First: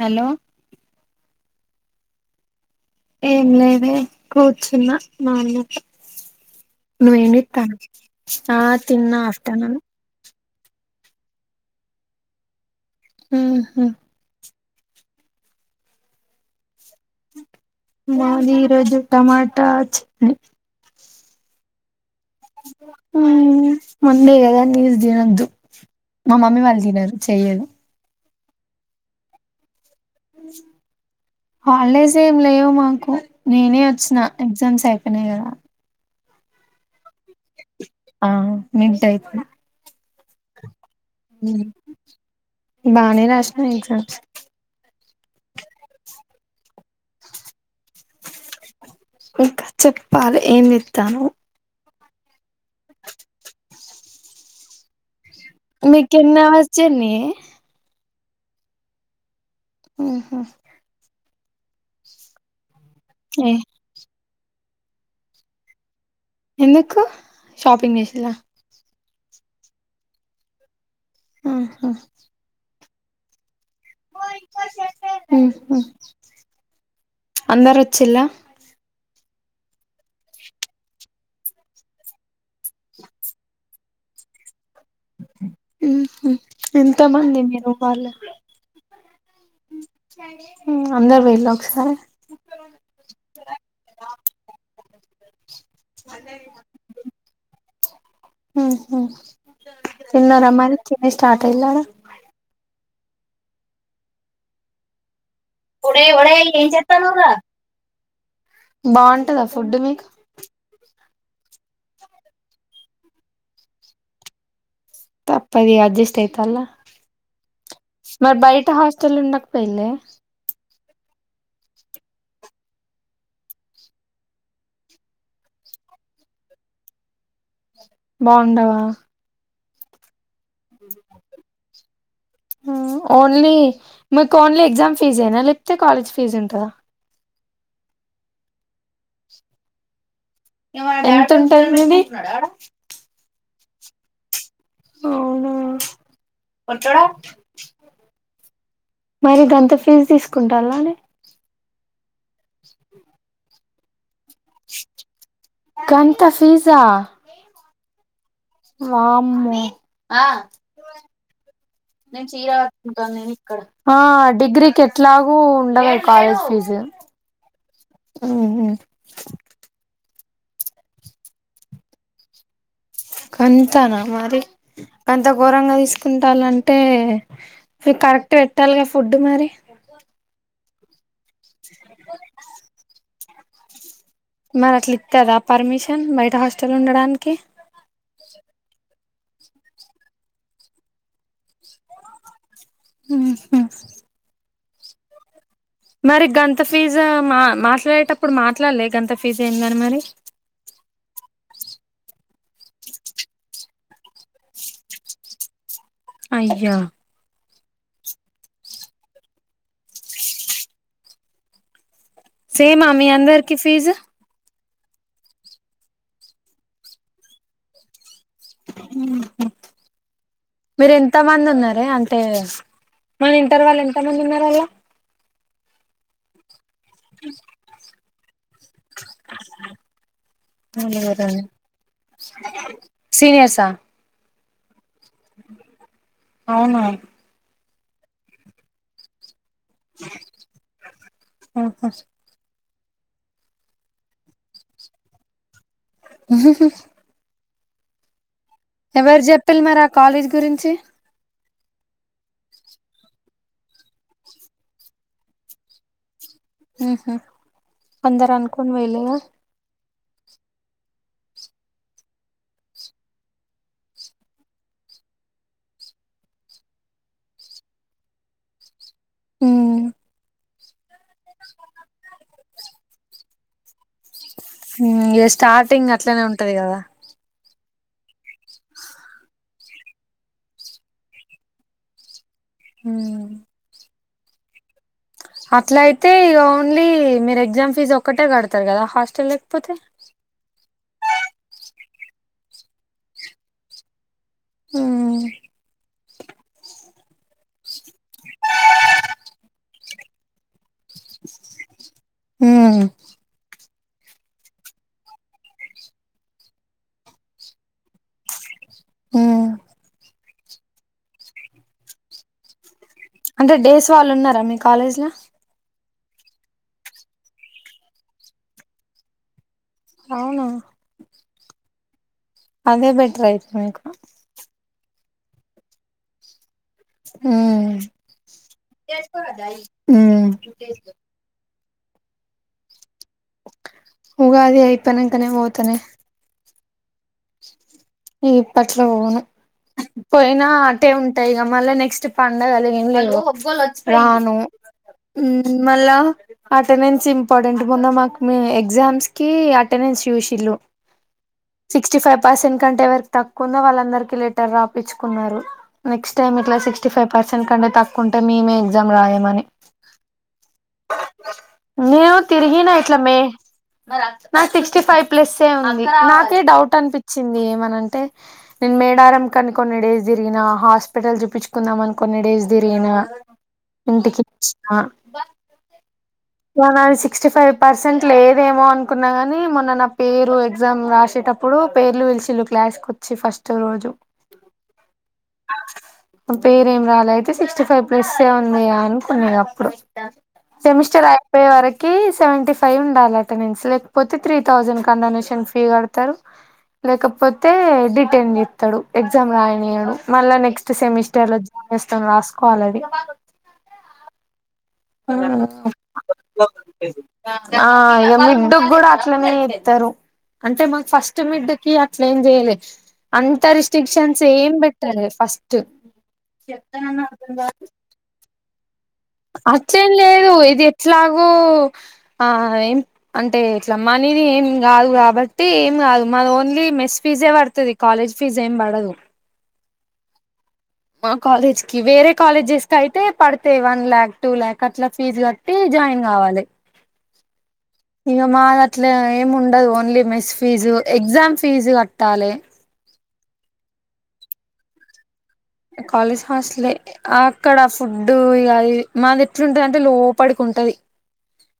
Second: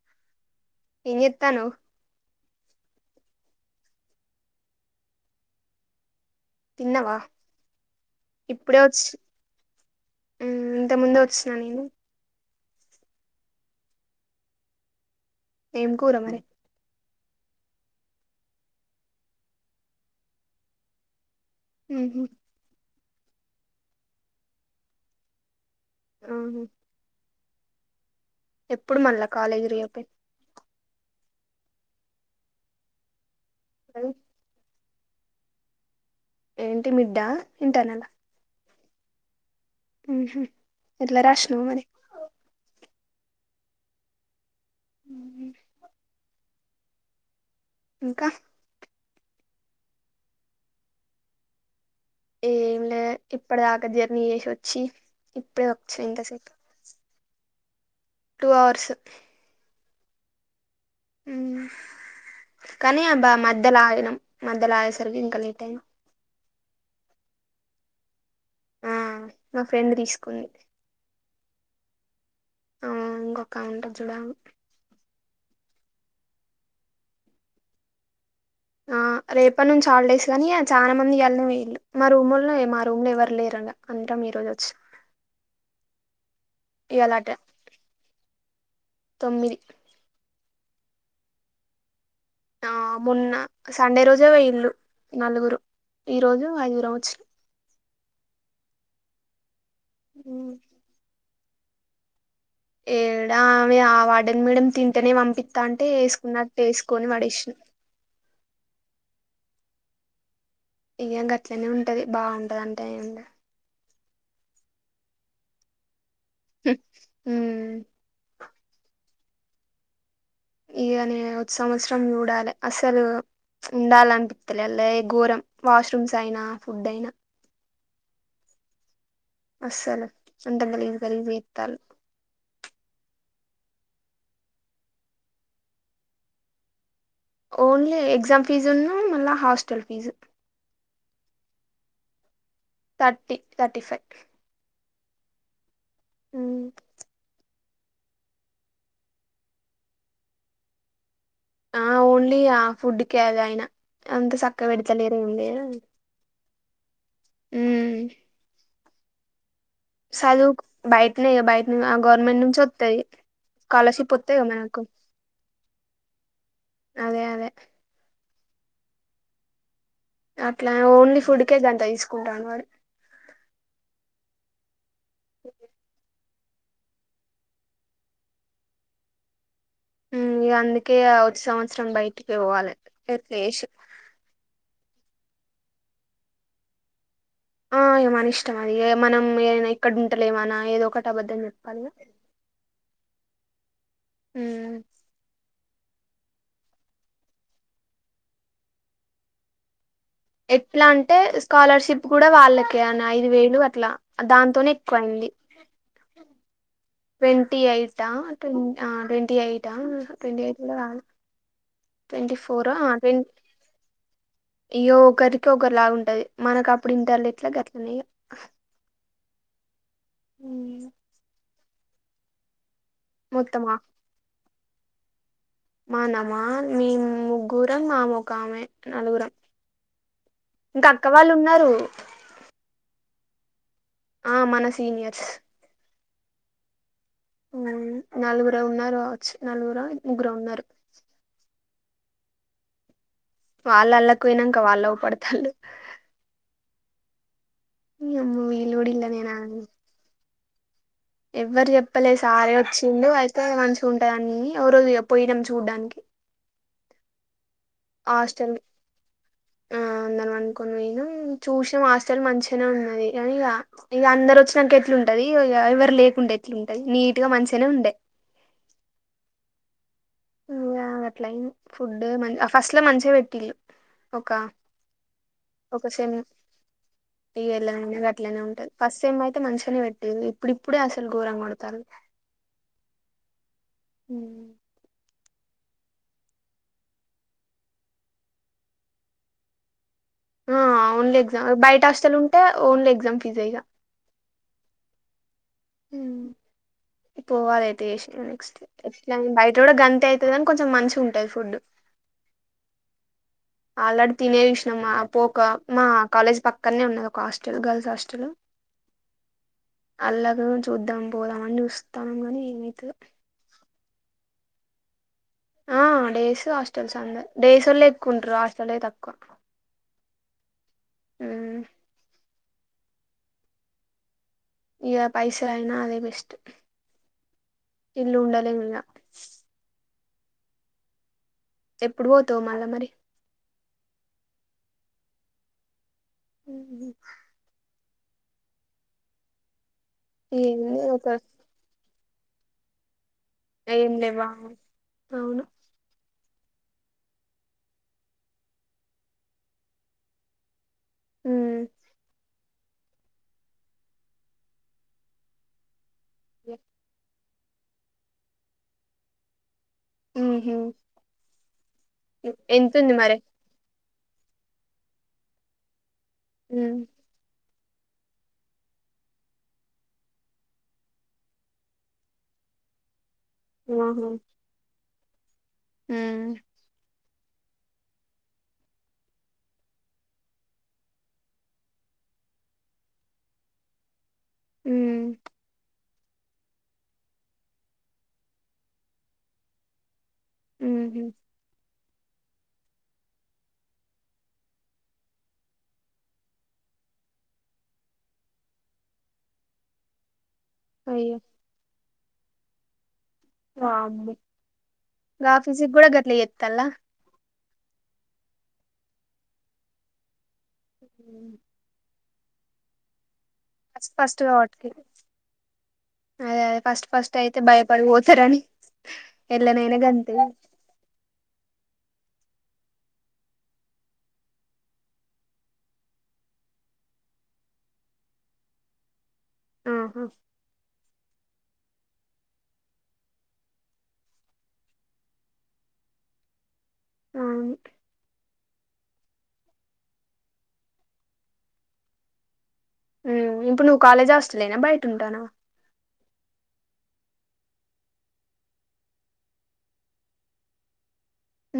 Hello ఏం చేత్తానవ్ ఏం లేదే కూర్చున్న మా అన్నతో తిన్నవా నువ్వేం చేత్తాన్నవ్ ఆ తిన్నా అత్తన్న హ్మ్ ఇంత ముందే వచ్చిన నేను హుహ్ ఏం కూర మరి మాది ఈరోజు టమాటా చట్నీ హుహ్ ఆ మండే కదా నీసు తినద్దు, మా మమ్మీ అవును వాళ్ళు తినరు, చేయరు ఎప్పుడు మళ్ళా కాలేజీ రీ ఓపెన్ హాలీడేస్ ఏం లేవు మాకు నేనే వచ్చిన ఎగ్జామ్స్ అయిపో అయినైగా ఏంటి బిడ్డ ఆ మిడ్ అయిపోయింది ఎట్ల రాసినవ్ మరి బాగానే రాసిన ఎగ్జామ్స్ అ ఇంకా ఇంకా చెప్పాలి ఏమి చేస్తున్నావ్ ఏం లే ఇప్పటిదాంక జర్నీ చేసి వచ్చి ఇప్పుడే వచ్చా మీకు ఎన్ని ఇంతసేపు హార్స్ జర్నీ యే టూ అవర్స్ ఆఓహ అ కానీ అబ్బా ఏ మధ్యలో అగినం అగేసరికి ఇంకా లేట్ అయ్యింది ఎందుకు షాపింగ్ చేసిన్ల ఆ మా ఫ్రెండ్ తీసుకుంది ఆహా కౌంటర్ చూడాల ఉహు అందరు వచ్చిన్ల ఆ రేపటి నుంచి హాల్డేస్ కాని చాలా మందికి ఇవ్వాలనే పోయిన్లు మా రూమ్ మా రూమ్ లో ఎవరు లేరు అందరం ఈ రోజు వచ్చి ఎంత ఇయ్యాల అట మంది మీరు వాళ్ళ తొమ్మిది అందరు పోయిన్ల ఒకసారే ఆ మొన్న సండే రోజే పోయిన్లు నలుగురు ఈ రోజు ఐదుగురం వచ్చినం ఉహు తిన్నారా ఉమ్. మరి తినేసి స్టార్ట్ అయినాక ఆడ ఏడా ఆమె ఆ వాడని మేడం తింటేనే పంపిించ తంటే వేసుకున్నట్టు వేసుకొని వడేసు బాగుంటదా ఫుడ్ మీకు ఇయంగా గట్లనే ఉంటది బాగుంటది అంటే ఏ తప్పది అడ్జస్ట్ అయి పల్ల ఉమ్ మరి బయ హాస్టల్ ఉండకపోయిందే ఇగా నేను సంవత్సరం చూడాలి అసలు ఉండాలనిపించలే అలా ఘోరం వాష్రూమ్స్ అయినా ఫుడ్ అయినా బాగుండవా అస్సలు అంత గలీజ్ గలిజ్ చెత్తారు ఓన్లీ మీకు ఓన్లీ ఎగ్జామ్ ఫీజ్ ఏనా లేకపోతే కాలేజ్ ఫీజు ఉంటందా ఓన్లీ ఎగ్జామ్ ఫీజు ఉన్నా మళ్ళా హాస్టల్ ఫీజు ఎవడు [unintelligible] థటీ తర్టీ ఫైవ్ అవునా పచ్చడా మరి గంత ఫీజు తీసుకుంటాలనే ఆవును ది ఆ ఫుడ్ కె అది అయినా అంత చక్కగా పెడతలేరెందే చ హమ్ వామో అ బయటనే ఇగ బయట నే గవర్నమెంట్ నుంచి వత్తది చీరకట్టుకుంటున్న ఇక్కడ స్కాలర్షిప్ వత్తయి కదా మనకు డిగ్రీకి ఎట్లాగ ఉండదు కాలేజ్ ఫీజు అదే అదే హు హమ్ అట్లా ఓన్లీ ఫుడ్కే దాంత తీసుకుంటాడ్రు వాడు అంతనా మరి అంత ఘోరంగా తీసుకుంటాలంటే మీ కరెక్ట్ పెట్టాలిగా ఫుడ్ మరి హా అంది కే అవు సంవత్సరం బయటికి పోవాలి ఏత్నేషు మరి అట్లా ఇస్తారా పర్మిషన్ బయట హాస్టల్ ఉండడానికి ఆ ఇగ మన ఇష్టం అది ఎ మనం ఏనా ఇక్కడ ఉండలేమనా ఏదో ఒకటి అబద్ధం చె కలువు హమ్ హమ్ మరి గంత ఫీజు మా మాట్లాడేటప్పుడు మాట్లాడలే గంత ఫీజు ఏందని మరి ఎట్లా అంటే స్కాలర్షిప్ కూడా వాళ్ళకే అని ఐదు వేలు అట్లా దాంతోనే ఎక్కువయింది అయ్యా ట్వ ఎయిట్ట్ ట్వ ఎయిట్ ట్వ ఎయిట్ కా ట్వంటీ ఫోర్ సేమా మీ అందరికి ఫీజు అయ్యో ఒకరికి ఒకరులాగా ఉంటది మనకు అప్పుడు ఇంటి వాళ్ళ ఎట్లా గట్లనే హమ్ మ్మ మీరు ఎంత మంది ఉన్నారు అదరే అంటే మన వింటారు మొత్తమా వాళ్ళు ఎంత మంది ఉన్నారు వాళ్ళ మానామా మీ ముగ్గురం మా మొక్క కామె నలుగుర ఇంకా అక్క వాళ్ళు ఉన్నారు సీనియర్సా ఆ మన సీనియర్స్ అవునా నలుగుర ఉన్నారు అవచ్చు నలుగురు ముగ్గురు ఉన్నారు ఆహా వాళ్ళళ్లా పోయినాక వాళ్ళ పడతళు [inaudible] నీ అమ్మాయ్ ఎవరు చెప్పిలు మరి ఆ కాలేజ్ గురించి చి ఎవ్వరు చెప్పలే సారే వచ్చిడు అయితే మంచిగాగుంటుదన్ని ఓ రోజు పోయినాం చూడ్డానికి ఉహు అందరు హాస్టల్ అనుకోని పోయిండుగా ఆ అందని అనుకోని పోయనం చూసిన హాస్టల్ మంచిగానే ఉన్నది కానీ ఇక ఇక అందరు వచ్చినాక ఎట్లుంటది ఎవరు లేకుండే ఎట్లుంటది నీట్గా మంచిగానే ఉండే అ లన్ ఫుడ్ మ ఫస్ట్ లో మంచిగా పెట్టిళ్ళు ఒక ఏ ఒక స్టార్టింగ్ సెమ్ అట్లనే ఉంటది కదా ఇగ గట్లనే ఉంటది ఫస్ట్ సేమ్ అయితే మంచిగానే పెట్టేది ఇప్పుడిప్పుడే అసలు గోరంగా వండుతాల్లు [unintelligible] హ అట్లా అయితే ఇక ఓన్లీ మీరు ఎగ్జామ్ ఫీజ్ ఒక్కటే కడతారు కదా హాస్టల్ లేకపోతే ఓన్లీ ఎగ్జామ్ బయట హాస్టల్ ఉంటే ఓన్లీ ఎగ్జామ్ ఫీజ్ ఆ ఇగ ఆ పోవాలియితే చేస నెక్స్ట్ బయట కూడా గంత అవుతుంది కాని కొంచెం మంచిగా ఉంటది ఫుడ్ హ ఆల్రెడీ తినే చూసినాం మా పోక మా కాలేజ్ పక్కనే ఉన్నది ఒక హాస్టల్ గర్ల్స్ హాస్టల్ [inaudible] అల్లాగ చూద్దాం పోదాం అని చూస్తాన్నాం గాని ఏమైతదో అంటే డేస్ వాళ్ళు ఉన్నారా మీ కాలేజ్ ల ఆ డేస్ హాస్టల్స్ అంద డేస్ వళ్లే ఎక్కువ ఉంటారు హాస్టల్ తక్కువ అవునా ఆ అదే బెటర్ యితు మీకు ఇగ పైసల్ అయినా అదే బెస్ట్ ఇల్లు ఉండలేము ఇక [inaudible] ఆ ఎప్పుడు పోతావు మల్ల మరి ఉగాది అయిపోయినాకనే పోతానే [inaudible] ఇక ఇప్పట్ల పోను పోయినా ఏంది ఆటే ఒక ఉంటా ఈగ మళ్ళ నెక్స్ట్ పండగలు ఏమి లేవు ఏం లేవా రాను అవును మళ్ళా అటెండెన్స్ ఇంపార్టెంట్ మొన్న మాకు ఎగ్జామ్స్ కి అటెండెన్స్ చూసిల్లు ఉమ్ సిక్స్టీ ఫైవ్ పర్సెంట్ దుకంటే ఎవరికి తక్కువుందో వాళ్ళందరికి లెటర్ రాపిచ్చుకున్నారు నెస్ట్ టై ఇట్లా సిక్స్టీ ఫై్ పర్సన్ కంటే తక్కువుంటే మీమే ఎగ్జామ్ రాయమని మ్ హు నేను తిరిగిిన ఇట్ల మే నాది సిక్స్టీ ఫైవ్ ప్లస్ ఏ ఉంది నాకే డౌట్ ఉమ్ అనిపిచి ఏమనంటే నేను మేడారం కని కొన్ని డేస్ తిరిగిన హాస్పిటల్ చూపించుకుందామని కొన్ని డేస్ తిరిగిన ఇంటికి వచ్చిన కా హు సిక్స్టీ ఫైవ్ పర్సెంట్ లేదేమో అనుకున్నా కానీ మొన్న నా పేరు ఎగ్జామ్ రాసేటప్పుడు పేర్లు పిలిశిళు క్లాస్కోచ్చి ఫస్ట్ రోజు హు పేరేం రాలే అయితే సిక్స్టీ ఫైవ్ ప్లస్ ఏ ఉంది అనుకున్న ఇగ అప్పుడు ఉహు సెమిస్టర్ అయిపోయే వరక్ కి సెవెంటీ ఫైవ్ ఉండాలి అటెండెన్స్ లేకపోతే త్రీ థౌజండ్ కండోనేషన్ ఫీ కడుతరు లేకపోతే డిటైన్ చెత్తడు ఎగ్జామ్ రాయనీయ్యాడు మళ్ళా నెక్ నెస్ట్ అయ్యో సెమిస్టర్ లో [unintelligible] త్తం రాసుకోవాలది వామ్మో గా అది ఫీస్ కూడా గట్ల చెత్తల్ల ఆ ఇగ మిడ్డు కూడా అట్లనే చెత్తరు అంటే మక్ ఫస్ట్ మిడ్ కి అట్ ట్లెం చేయాలె అంత ఫస్ట్ ఫస్ట్ రిస్ట్రిక్షన్స్ ఏం కాబట్టికి పెట్టాలే ఫస్ట్ అదే అదే ఫస్ట్ ఫస్ట్ అయితే భయపడి పోతారని ఎల్లనైనా అట్లేం గంతే లేదు ఇది ఎట్లాగు ఆ ఏం అంటే ఇట్లా మనీది ఏం కాదు కాబట్టి ఏం కాదు మన ఓన్లీ మెస్ ఫీజే పడుతది కాలేజ్ ఫీజ్ ఏం పడదు ఆహా మా కాలేజ్ కి వేరే కాలేజెస్ కయితే పడతాయి వన్ ల్యాక్ టూ ల్యాక్ అట్లా ఫీజు కట్టి జాయిన్ కావాలే అవును ఇగ మాదట్లా ఏముండదు only mess fees exam fees కట్టాలే హు ఇప్పుడు నువ్వు కాలేజ్ హాస్టల్ ఏనా బయట ఉంటుంటనవా కాలేజ్ హాస్టలే అక్కడ ఫుడ్ ఇగ అది మాది ఎట్లుంటదంటే లోపడికి ఉంటది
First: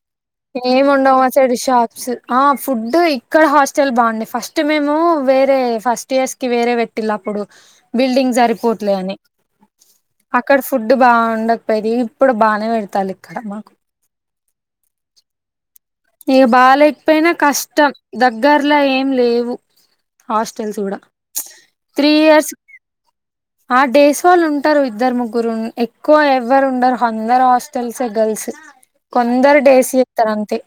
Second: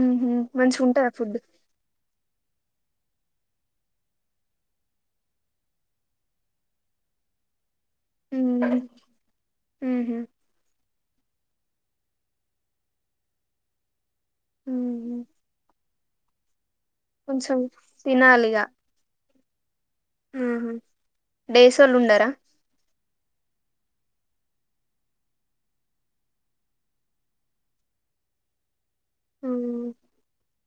ఉహు మంచిగా ఎం ఉంటదా ఉండవు ఆ ఫుడ్ సైడ్ షాప్స్ ఆ ఫుడ్ ఇక్కడ హాస్టల్ బాగుండే ఫస్ట్ మేము వేరే ఫస్ట్ ఇయర్స్ కి వేరే పెట్టిళ్ళు అప్పుడు బిల్డింగ్ సరిపో ఉహు లే అని ఉహు అక్కడ ఫుడ్ బాగుండ పెరి ఇప్పుడు బానే పెడతాలే ఇక్కడ మాకు ఉ నీక బాాలకపోయినా కష్టం తినాలిగా దగ్గరలో ఏం లేవు ఉహు హాస్టల్స్ కూడా డేసోళ్ళు త్రీ ఉండరా ఇయర్స్ ఆ డేస్ఒళ్ళు ఉంటారు ఇద్దరు ముగ్గురు ఎక్కువ ఎవ్వరు ఉండరు అందరు హాస్టల్స్ గర్ల్స్ కొందరు ఉమ్ డేసిీ ఇస్తారంతే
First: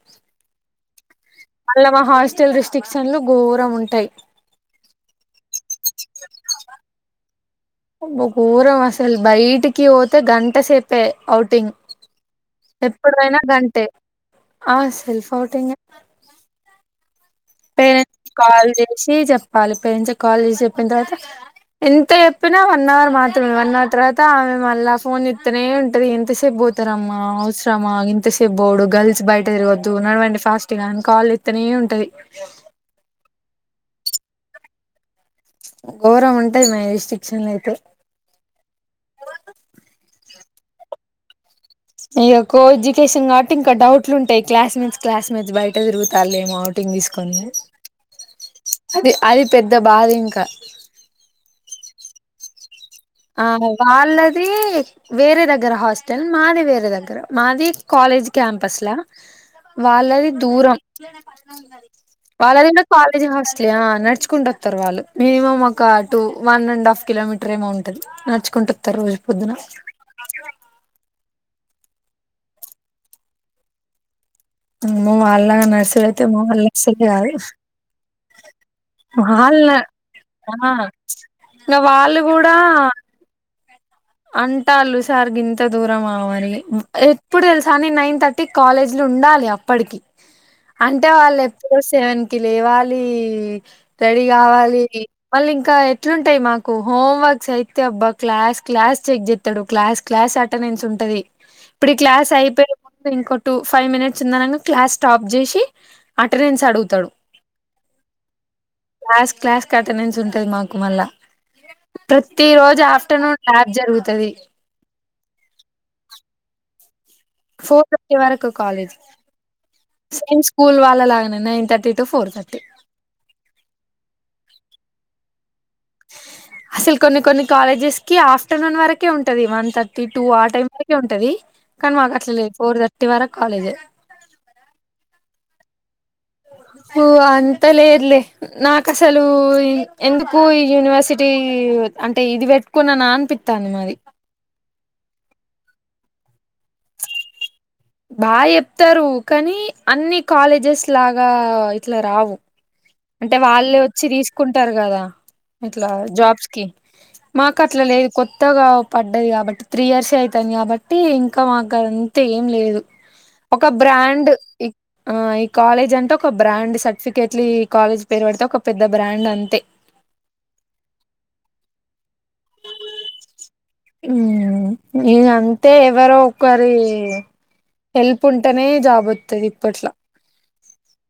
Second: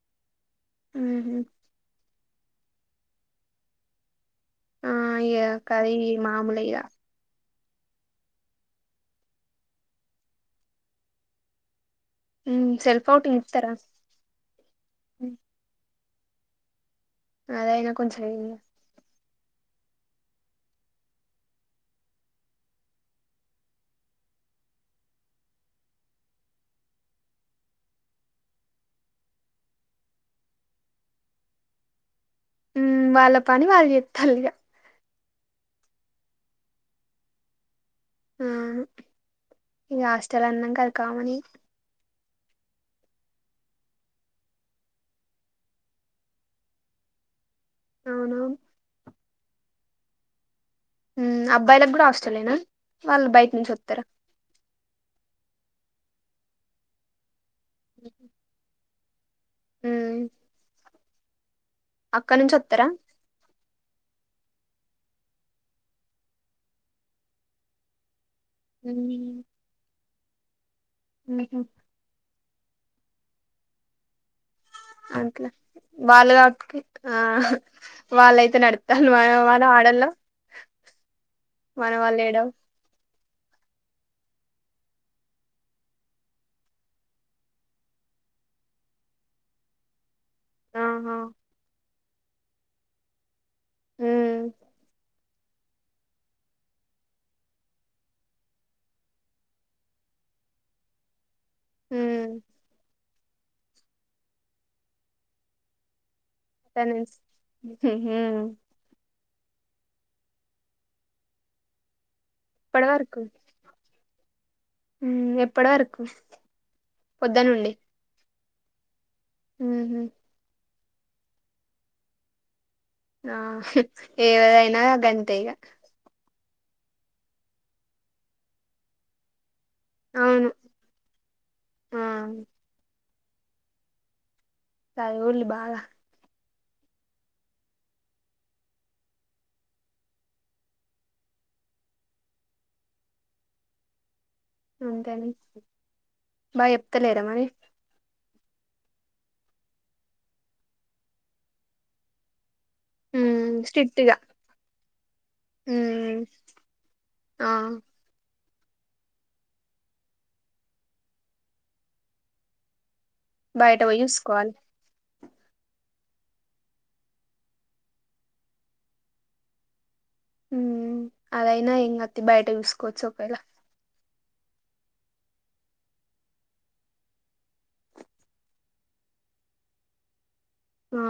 ఉహు మల్ల మ హా స్టల్ రిస్ట్రిక్షన్లు ఘోరం ఉంటాయి ఆ ఇయ్య కరీ మాముూలే ఇగా బా ఘోరం అసల బయటికి పోతే గంట సేప్పే ఔటింగ్ ఉమ్ సెల్ఫ్ ఎప్పుడ ఔటింగ్ అైనా ఇత్తరా గంటే ఆ సెల్ఫ్ అవుటింగ్ అదైనా పేరెంట్స్ కొంచెం కాల్ చేసి చెప్ కాాలి పేరెంట్స్ కాల్ చేసి చెప్పిన తర్వాత ఎంత చెప్పినా వన్ అవర్ మాత్రమే వన్ అవర్ తర్వాత ఆమె మళ్ళా ఫోన్ ఇస్తనే ఉంటది ఎంతసేపు పోతారమ్మా అవసరమా ఇంతసేపు పోడు గర్ల్స్ బయట తిరగద్దు నడవండి ఫాస్ట్ గా అని కాల్ ఇస్తనే ఉంటది ఉమ్ వాళ్ళపాని వాళ్ళ చేతలిగా ఘోరం ఉంటాయి మహేస్టిక్షన్లు అయితే అవును కామనీ ఇ కో ఎడ్యుకేషన్ కాబట్టి ఇంకా డౌట్లు ఉంటాయి క్లాస్మేట్స్ క్లాస్మేట్స్ బయట తిరుగుతా ఏమో అవుటింగ్ తీసుకొని అవునవును అదే అది పెద్ద బాధ ఇంకా ఉమ్ అబ్బాయిలకు కూడా హాస్టల్నా ఆ వాళ్ళదీ, వేరే దగ్గర హా స్టల్, మాది వేర దగ్గర. మాదీ కాలేజ్ క్యాంపస్ లా హ్మ్ వాళ్ళది దూరం. లే నె ఫ అక్కడ నుంచి వాళ్ళదన్న వత్తరా కాలేజ్ హాస్టల్ ఆ నడచ్ కుండొత్తరు వాళ్ళు. మీము ఒకా two one and half kilometre ఏమో ఉ నడ్చ కుంటొత్తరు రోజు పొద్దున. [unintelligible] ఉమ్ హ్మ్మ్ అమ్మో! అట్లా వాళ్లాగ నాడసుడు ఐతే, వాళ్ళు మోకాళ్ళు కాబట్టి సీకే ఆ కాదు. వాళ్ళయితే నడుత్తాళ్ళు మన మన వాళ్ళ! ఆడోళ్ళం అహా, ఇక మన వాళ్ళు ఏడవ గూడా అంటాన్లు సార్ గింత దూరమా మరి ఎప్పుడు తెలుసా? నేన్ నైన్ థర్టీకి కాలేజిలో ఉండాలి. అప్పటికి అంటే ఆహా వాళ్ళు ఎప్పుడొస్ సెవన్ కి లేవాలీ. రెడీ హ్మ్ కావాలీ. మళ్ళి ఇంకా ఎట్లుంటయి మాకు, హోంవర్క్ అయితే అబ్బ క్లాస్ క్లాస్ చెక్ జేత్తరు. క్లాస్ క్లాస్ అటెండెన్స్ ఉంటది. ఇప్పుడు క్లాస్ హ్మ్ అయిపోయి ఇంకో టూ, ఫైవ్ మినిట్స్ ఉందనంగ క్లాస్ స్టాప్ జేసి తన్ ఊహూ. క్లాస్కఅటెండెన్స్ ఉంటది మాకు మళ్ళ. ప్రత్తీ రోజు ఎప్పటి వరకు ఆఫ్టర్నూన్ ఉంటది. హ్మ్ ఎప్పడివరకు? ఫోర్ థర్టీ వరకు. కాలేజ్. ఊహు. సేమ్ స్కూల్ వాళ్ళ లాగనె, nine thirty to four thirty. ఆ హిహ్ ఏదైయినా గంతే ఇగ. అసలు కొన్ని కొన్ని కాలేజెస్ కి, ఆఫ్టర్నూన్ వరకే ఉంటది మంత్. థర్టీ టూ ఆ అవును టైమ్ వరకే ఉంటదీ. కని మాకు ఆ అట్ల లేదు ఫోర్ థర్ టి వరకు కాలేజె. చదవాలి బాగా హు అంత లేదులే నాకు అసలు ఎందుకు ఈ యూనివర్సిటీ అంటే ఇది పెట్టుకున్నా నా అనిపిత్తాంది మరి ఇంకేమి బాగా చెప్తాలేరా మరి బాగా చెప్పారు కానీ అన్ని కాలేజెస్ లాగా ఇట్లా రావు అంటే ఉమ్ వాళ్ళే వచ్చి స్ట్రిక్ట్గా తీసుకుంటారు కదా ఇట్లా ఉమ్ జాబ్స్ కి ఆ మాక్ అట్లా లేదు కొ త్తగా పడ్డది కాబట్టి త్రీ ఇయర్స్‌యే అయితుంది కాబట్టి ఇంకా మాకు అంతే ఏం లేదు ఒక బయట పోయి బ్రాండ్ చూసుకోవాలి ఇ ఆ ఈ కాలేజ్ అంటే ఒక బ్రాండ్ సర్టిఫికేట్లీ కాలేజ్ పేరు పడితే ఒక పెద్ద బ్రాండ్ అంతే హ్మ్ అదైనా ఏంగ బయట చూసుకోవచ్చు ఒకవేళ హ్మ్ ఇగ అంతే ఎవరో ఒకరి హెల్ప్ ఉంటేనే జాబ్ వత్తాది ఇప్పట్లా ఆ